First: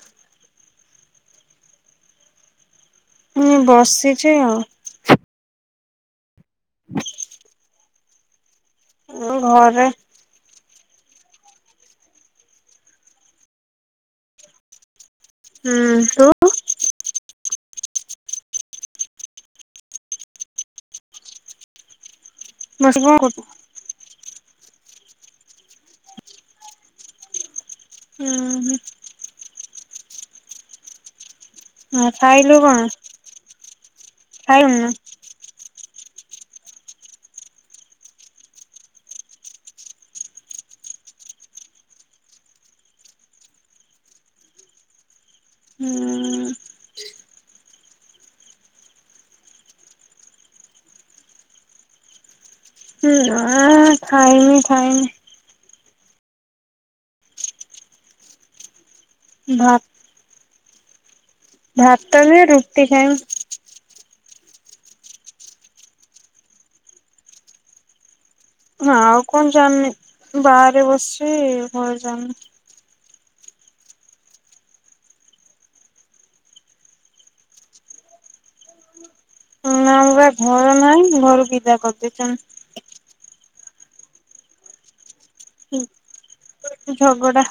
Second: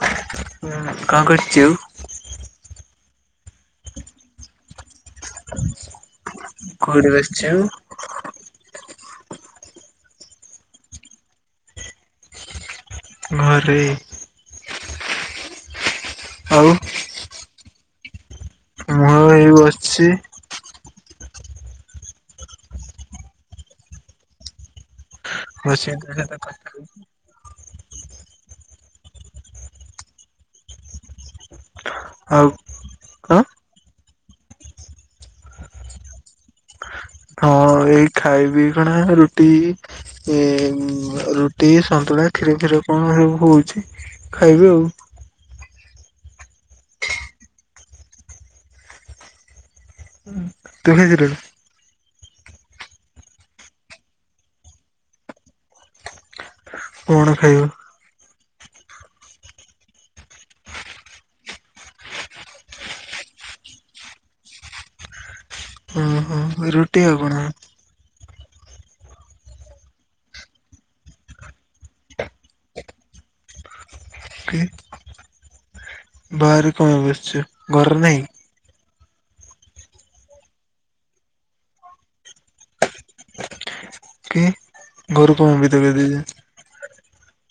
କିଣଙ୍କ କରୁଚୁ? ମୁଁ ବସିସିଛ ଆଉ। କୋଉଠି ବସିଛୁ? ଆମ ଘରେରେ। ଘରେ ହୁଁ। ତୁ ଆଉ। ଅଛି। ବସିକି କଣ କରୁଛୁ। ରଷେଇ [inaudible] ହୁଁ ହୁଁ। ନା ଆଉ ଖାଇଲୁ କଣ କଣ ଖାଇୁ ନା? ଏ ଖାଇବି କଣା ରୁଟି ଏ ରୁଟି ସନ୍ତୁଳା କ୍ଷୀର ଫିର କଣ। କଣ ସବୁ ହଉଛି ଖାଇବି ଆଉ। ହୁଁ ହୁଁ। ତୁ ଖାଇଥିଲୁ? ଖାଇମି ଖାଇମି। କଣ ଖାଇବୁ। ଭାତ ଭାତ ବି ରୁଟି ଖାଇବମି। ଓ ହୋ ରୁଟି ଆଉକଣ? ଆଉ କଣ ଯାନି ବାହାରେ ବସିଛି ଘ ଯା କି ବାାରେ କଣ ପାଇଁ ବସିଚୁ ଘର ନାଇ? ହିଁ ଆମରପା ଘର ନାଇଁ ଘରୁ ବିଦା କରିଦେଛନ। କି ଘରୁ କଣ ବିଦା କରି ଦେଇଚନ୍ତି? ଝଗଡ଼ା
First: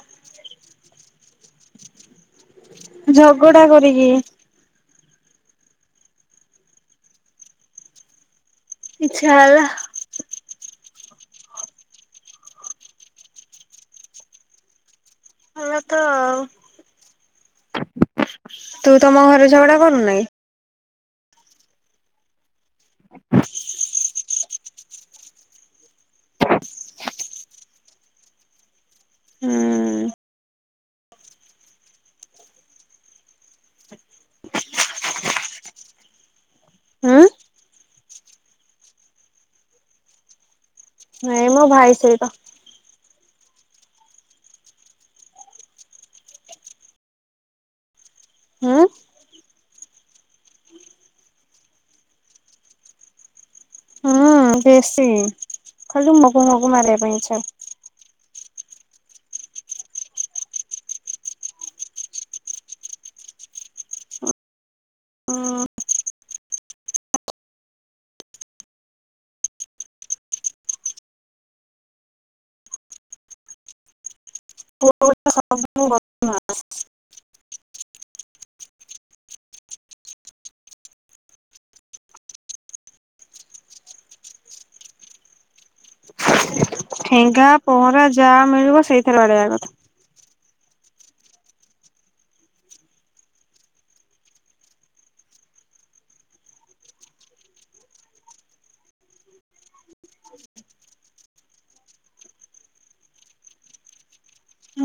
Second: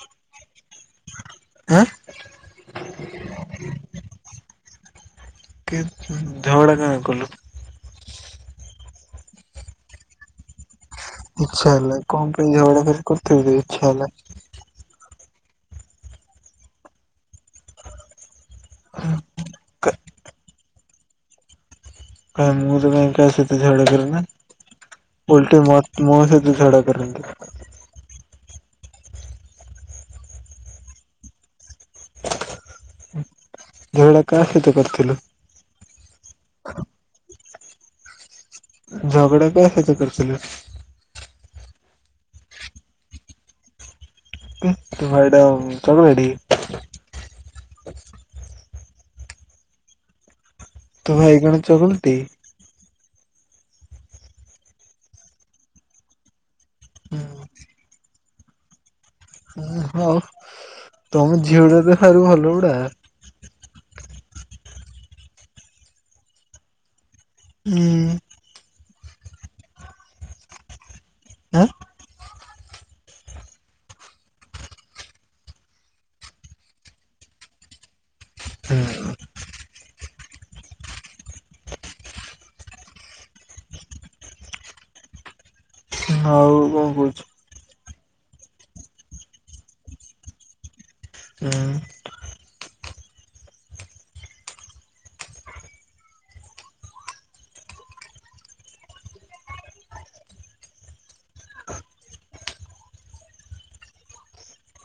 ଆଁ? ଝଗଡ଼ା କରିକି କି ଝଗଡ଼ା କାଇଁ କଲୁ? ଇଚ୍ଛା ହେଲା। ଇଛା ହେଲା କଣ ପାଇଁ ଝାଗଡ଼ା କାଇଁ କରଥିଲୁକି ଇଛା ହେଲା। ହେଲା ତ ଆଉ ତୁ ତମ ଘରେ ଝଗଡା କରୁନା କି? କାଇଁ ମୁଁ ତ କାଇଁ କାହା ସଇତ ଝଗଡା କରେ ନା। ଓଲଟି ମୋ ମୋହିତ ସହିତ ଝଗଡା କରନ୍ତି। ହୁଁ ଝଗଡା କା ସହିତ କରିଥିଲୁ? ହୁଁ ଝଗଡ଼ା କା ସଇତ କରିଥିଲୁ? ନାଇଁ ମୋ ଭାଇ ସହିତ [unintelligible] ହୁଁ। ତୋ ଭାଇ କଣ ଚଗୁଲ ଟେ କି? ହଁ ବେଶୀ ଖାଲି ମୁହଁ କୁ ମୁହଁ କୁ ମାରିବା ପାଇଁ ଇଛା ଏ ହଉ ତମ ଝିଅ ଗୁଡା ତ ସାରୁ ଭଲ ଗୁଡା ହୁଁ। ହୁଁ। ଆଁ। [unintelligible] ହୋଉ ଠେଙ୍ଗା ପହଁରା ଯାହା ମିଳିବ ସେଇଥିର ବାଡେଇବା କଥା ହୁଁ।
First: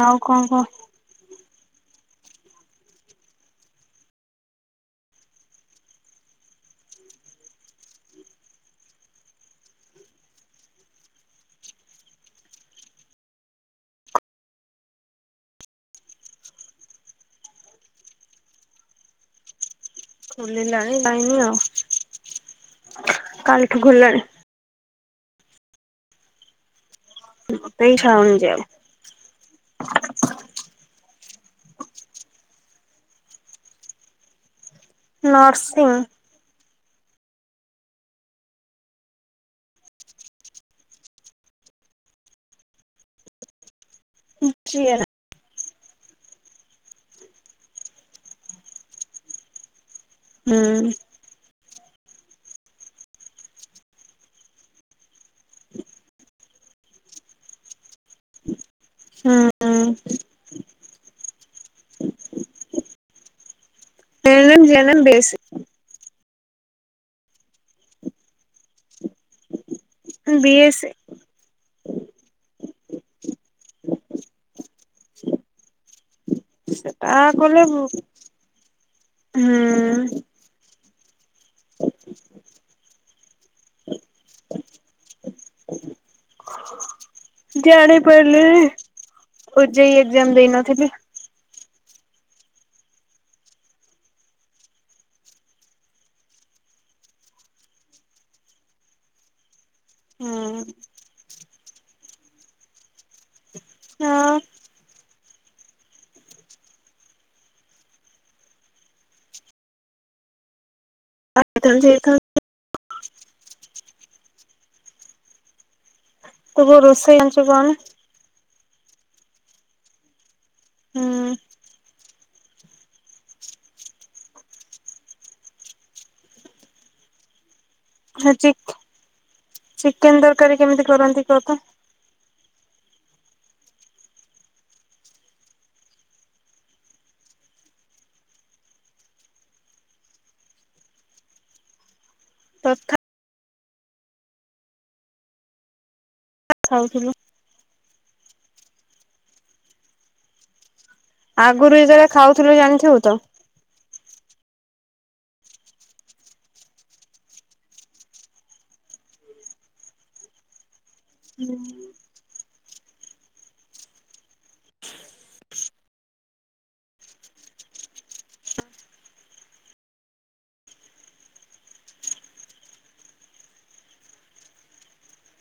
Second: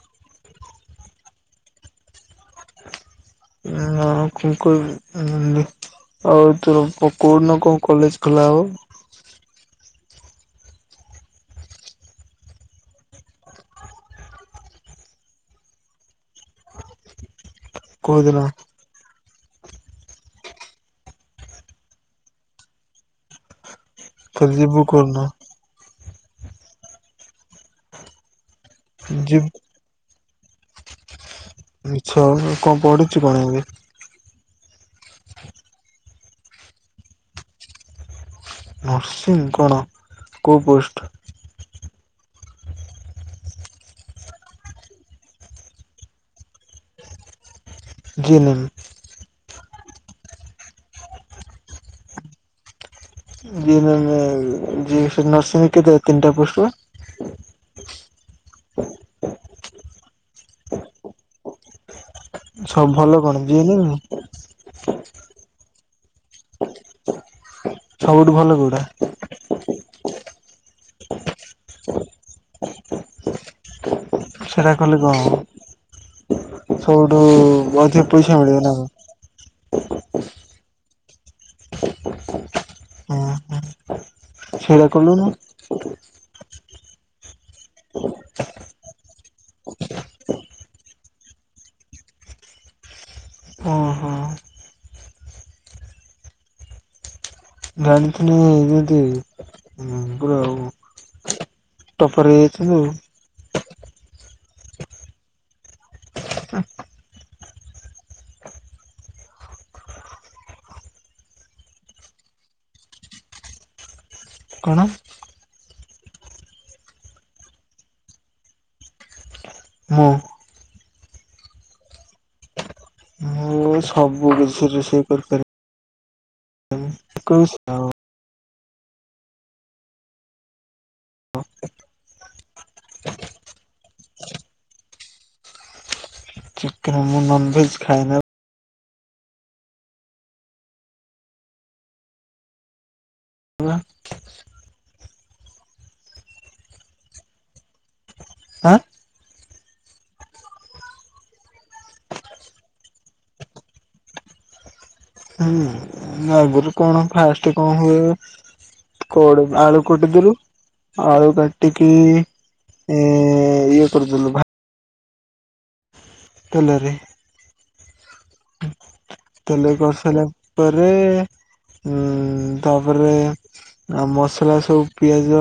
ଆଉ କଣ କହ ଆଉ କଣ କହିବି [unintelligible] ଆଉ ତୋର କୋ କୋଉଦିନ କଣ କଲେଜ ଖୋଲା ହବ? କୋଉଦିନ? ଖୋଲିଲାଣି ଯାଇନି ଆଉ କାଲିଠୁ ଖୋଲିଲାଣି ଫେରେ ଯିବୁ କୋଉଦିନ? ଏଇ ଇଚ୍ଛା ହଉନି ଯିବାକୁ ଜୀବ ଇଚ୍ଛା ହଉନି କଣ ପଢୁଚୁ କଣ ଏବେ? ନର୍ସିଂ ନର୍ସିଙ୍ଗ କଣ କୋଉ ପୋଷ୍ଟ? ଯିଏନା ଜିନିମ ହୁଁ। ଜେ ନେମ ଜି ଏ ନର୍ସିଙ୍ଗ କେତେ ତିନିଟା ପୋଷ୍ଟ ବା? ହୁଁ। ସବୁ ଭଲ କଣ ଯି ଏ ନେ M? A N M G N M best. ସବୁଠୁ ଭଲ କୋଉଟା? ବି ଏସ୍ ସେରା କଲେ କଣ ହବ ସେଟା ସବଠୁ କଲେ ହୁଁ ଅଧିକ ପଇସା ମିଳିବ ନା କଣ ହୁଁ। ସେଇରା କଲୁନୁ ଜାଣି ପାରିଲିନି ଓଯେଇ ଏଗ୍ଜାମ୍ ଦେଇ ନଥିଲି। ଓହୋ ଜାଣିଥିଲେ ଦେ ଦେଇ ହୁଁ। ଟପର ହେଇ ଯାଇଥିଲୁ। ହଁ। [unintelligible] କଣ? ତୁ କୋଉ ରୋଷେଇ ଜଣିଛୁ କଣ? ମୁଁ ହୁଁ। ମୁଁ ସବୁ ରୁଷେଇ ରୁଷେଇ କରି କରି କଣ ସଉ ଚିକେନ ତରକାରୀ କେମିତି କରନ୍ତି କହ ତ? ଚିକେନ ମୁଁ ନନ୍ଭେଜ୍ ଖାଏନା। ତଥା ଖାଉଥିଲୁ। ଆଁ ଆଗରୁ ଏତବେଳେ ଖାଉଥିଲୁ ଜାଣିଥିବୁ ତ ହୁଁ ଆଗରୁ କଣ ଫାଷ୍ଟ କଣ ହୁଏ କୋ ଆଳୁ କଟିଦିଲୁ ଆଳୁ କାଟିକି ଇଏ କରିଦେଲୁ ଭା ତେଲରେ ତେଲଇ କରିସାରିଲା ପରେ ଉଁ ତାପରେ ମସଲା ସବୁ ପିଆଜ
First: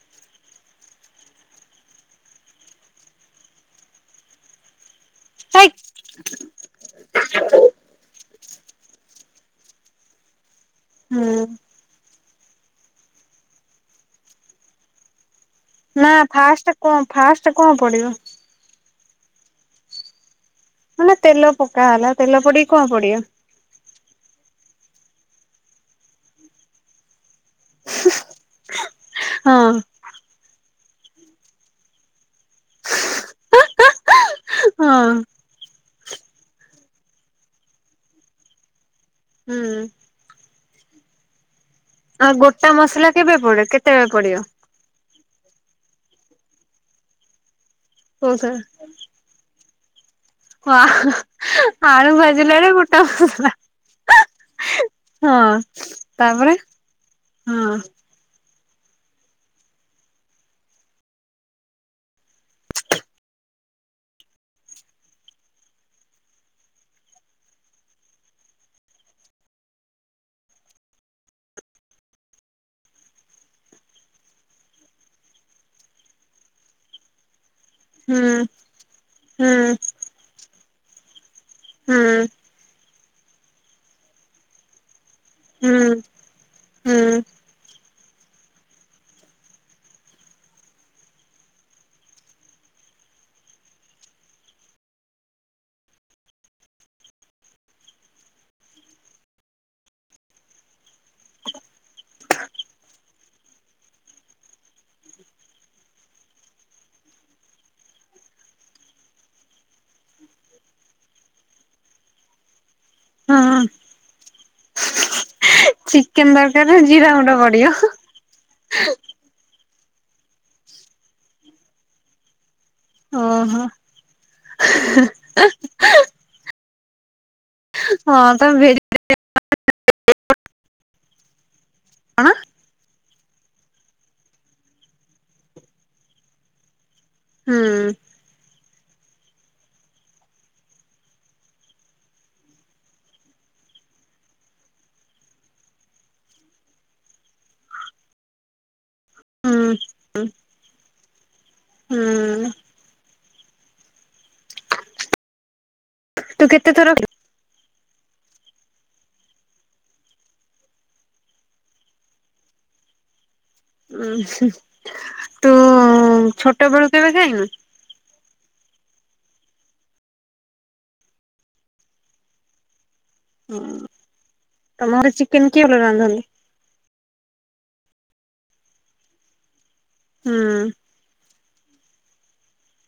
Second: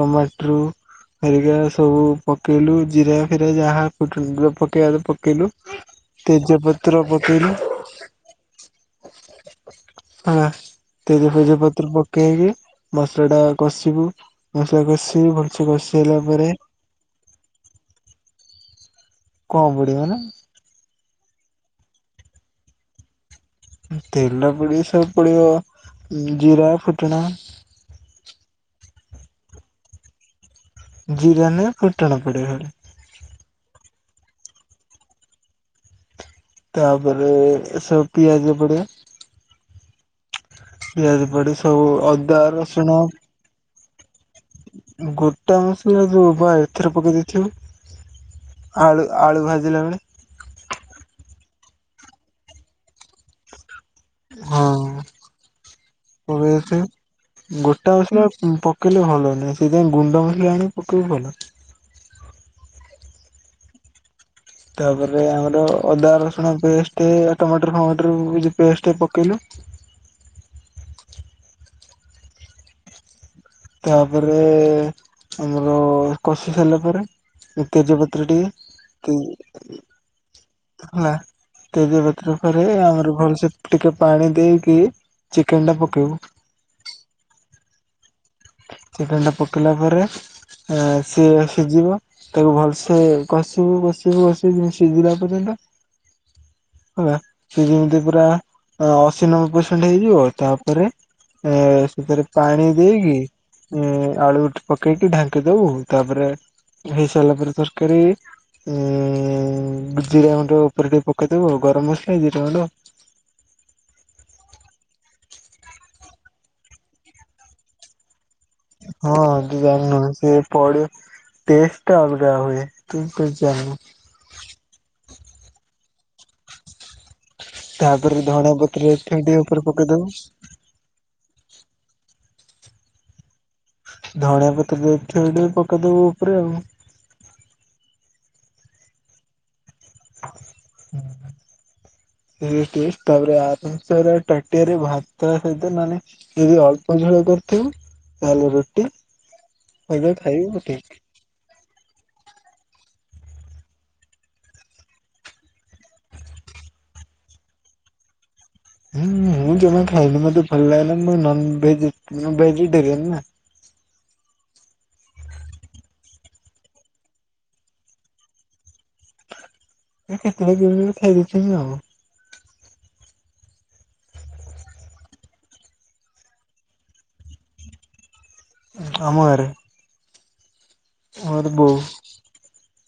ଟମାଟ୍ରୋ ହେରିକା ସବୁ ପକେଇଲୁ ଜିରା ଫିରା ଯାହା ଫୁଟେଇବା ପକେଇଲୁ ହେଇ ତେଜପତ୍ର ପକେଇଲୁ। ହଁ ହୁଁ ତଜେପେଜ ପତ୍ର ପ ପକେଇକି ମସଲା ଟା କଷିବୁ ମସଲା କଷିବି ଭଲ ନା ଫାଷ୍ଟ କଣ ଫାଷ୍ଟ କଣ ପଡିବ? କଣ ପୁଡିବ ମାନେ ତେଲ ପକା ହେଲା ତେଲ ପଡିକି କଣ ପଡିବ? ତେଲ ପଡି ସବୁ ପଡିବ ଜିରା ଫୁଟଣା ହଁ ଜିରା ନାଇଁ ଫୁଟଣ ପଡିବ ଖାଲି। ହଁ ତାପରେ ଏ ସବୁ ପିଆଜ ପଡିବ। ହୁଁ ପିଆଜ ପଡି ସବୁ ଆଉ ଅଦା ଗୋଟା ରସୁଣ ମସଲା କେବେ ପଡିବ କେତେବେଳେ ପଡିବ? ଗୋଟା ମସଲା ଯୋଉ ବା ଏଥିରେ ପକେଇ ଦେଇଥିବ। ଆଳୁ ଆଳୁ ଭାଜିଲା ବେଳେ ଓ ଆଳୁ ଭାଜିଲା ବେଳକୁ ଗୋଟା ମସଲା। ହଁ ହଁ ତାପରେ ପକେଇ ଦେଇଥିବୁ ହଁ ଗୋଟା ଅଛି ନା ପ ପକେଇଲେ ଭଲ ନାହିଁ ସେଇଥିପାଇଁ ଗୁଣ୍ଡ ମସଲା ଆଣିକି ପକେଇବ ଭଲ। ତାପରେ ଆମର ଅଦା ରସୁଣ ପେଷ୍ଟ ଟମାଟର ଫମାଟର ପେଷ୍ଟ ପକେଇଲୁ ତାପରେ ଆମର କଷି ସାରିଲା ପରେ ହୁଁ ତେଜପତ୍ରଟି କି ହୁଁ ହେଲା ହୁଁ ତେଜପତ୍ର ପରେ ଆଉରି ଭଲସେ ଟିକେ ପାଣି ଦେଇକି ଚିକେନ୍ ଟା ହୁଁ ପକେଇବୁ। ହୁଁ ଚିକେନ୍ ଟା ପକେଇିଲା ପରେ ଆ ସିଏ ସିଝିବ ତାକୁ ଭଲସେ କଷିବୁ କଷିବୁ କଷିବୁ ସିଝିଲା ପର୍ଯ୍ୟନ୍ତ। ହେଲା ସେ ଯେମିତି ପୁରା ଅଶୀ ନବେ ପରସେଣ୍ଟ ହେଇଯିବ ତାପରେ ଏ ସେଥିରେ ପାଣି ଦେଇକି ଉଁ ଆଳୁ ଠ ପକେଇକି ଢାଙ୍କି ଦବୁ ତାପରେ ହେଇ ସାରିଲା ପରେ ତରକାରୀ ଉଁ ଜିରା ଗୁଣ୍ଡ ଉପରେ ଟିକେ ପକେଇଦବୁ ଗରମ ମସଲା ଜିରା ଗୁଣ୍ଡ ହୁଁ। ଚିକେନ ତରକାରୀ ରେ ଜିରା ଗୁଣ୍ଡ ପଡିବ। ହଁ ତୁ ଜାଣିନୁ ବେ ସେ‌ ପଡେ ଟେଷ୍ଟ ଟା ଅଲଗା ହୁଏ। ତୁ ତୁ ଯା ଓହୋ। [unintelligible] [unintelligible] ତାପରେ ହଁ ଧଣିଆ ତମେ ଭେଜ ପତ୍ରରେ [unintelligible] ଉପରେ ପକେଇ ଦବୁ। କଣ? ଧଣିଆ ପତ୍ର ଯଦି ଥିବ ଟିକେ ପକେଇଦବୁ ଉପରେ ଆଉ ହୁଁ। [inaudible] [unintelligible] ତାପରେ ଆରାମ ସେ ପୁରା ଟାଟିଆରେ ଭାତ ସହିତ ନହେଲେ ଯଦି ଅଳ୍ପ ଝୋଳ କ କରିଥିବ ତାହେଲେ ରୁଟି ହୁଁ ହେବେ ଖାଇବ ଉଠିବୁ। ହୁଁ ତୁ କେତେ ଥର ହୁଁ ମୁଁ ଜମା ଖାଏନି ମତେ ଭଲ ଲାଗେନା ମୁଁ ନନ୍ଭେଜ୍ ମୁଁ ଭେଜିଟରିଆନ୍ ନା। ଉଁ ହୁଁ ତୁ ଛୋଟ ବେଳୁ କେବେ ଖାଇନୁ? ଏ କେତେବେଳେ କେମିତି ଗୋଟେ ଖାଇଦଉଥିବି ଆଉ। ହୁଁ ତମ ଘର ଚିକେନ କିଏ ଭଲ ରାନ୍ଧନ୍ତି। ଆମ ଘରେ ହୁଁ। ମୋର ବୋଉ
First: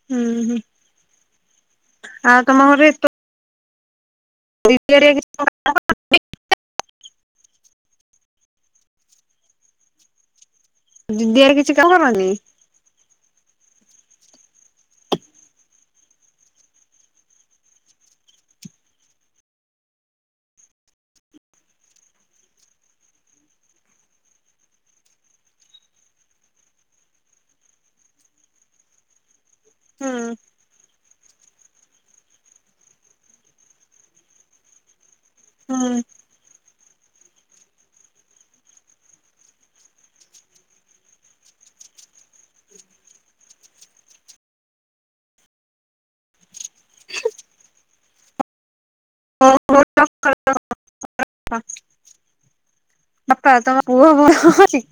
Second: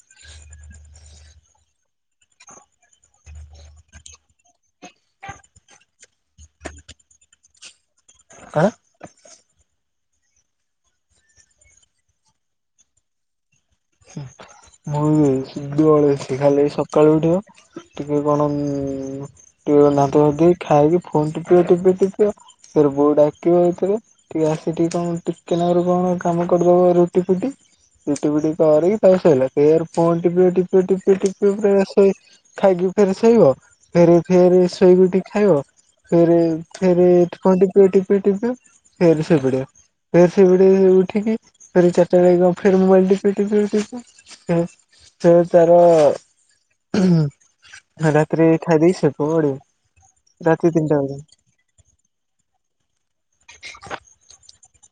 ହୁଁ ହୁଁ ଆଉ ତମ ଘରେ ଏତ [inaudible] ଆଁ? ଦିଦିଆରେ କିଛି [unintelligible] ହୁଁ। ମୁଁ ବି ସୁଦୁ ଅଳସେଇ ଖାଲି ଏଇ ସକାଳୁ ଉଠିବ ଟିକେ କଣ ଉଁ ଟୁ ଦାନ୍ତ ଘଷିଦେଇ ଖାଇକି ଫୋନ୍ ଟିପିବ ଟିପିବ ଟିପିବ ତାରେ ବୋଉ ଡାକିବ ଏତୋଳେ ଟିଏ ଆ ହେଠି କଁ ଟିକେ ନାକୁରୁ କଣ କାମ କରିଦବ ରୁଟି ଫୁଟି ରୁଟି ଫୁଟି କରିକି ତାପରେ ସଇଲା, ଫେର୍ ଫୋନ୍ ହୁଁ ଟିପିବ ଟିପିବ ଟିପିବ ଟିପିବ ପୁରା ଶୋ ଖାଇକି ଫେରେ ଶୋଇବ। ଫେରେ ଫେରେ ଶୋଇକି ଉଠିକି ଖାଇବ। ହୁଁ ଫେରେ ଫେରେ ଫୋନ ଟିପିବ ଟିପିବ ଟିପିବ ଫେରେ ଶୋଇପଡ଼ିବ। ଫେର ଶୋଇପଡ଼ିବି ଉଠିକି ଫେର ଚାରିଟା ବେଳେ [unintelligible] ଫେର ମୋବାଇଲ୍ ଦେ [unintelligible] ତାର ରାତିରେ ଖାଇ ଦେଇ ଶୋଇପଡ଼ିବୁ। ରାତି ତିନିଟା ବୋଧେ ବାପା ତମ ପୁଅ ଭଲ ଅଛି।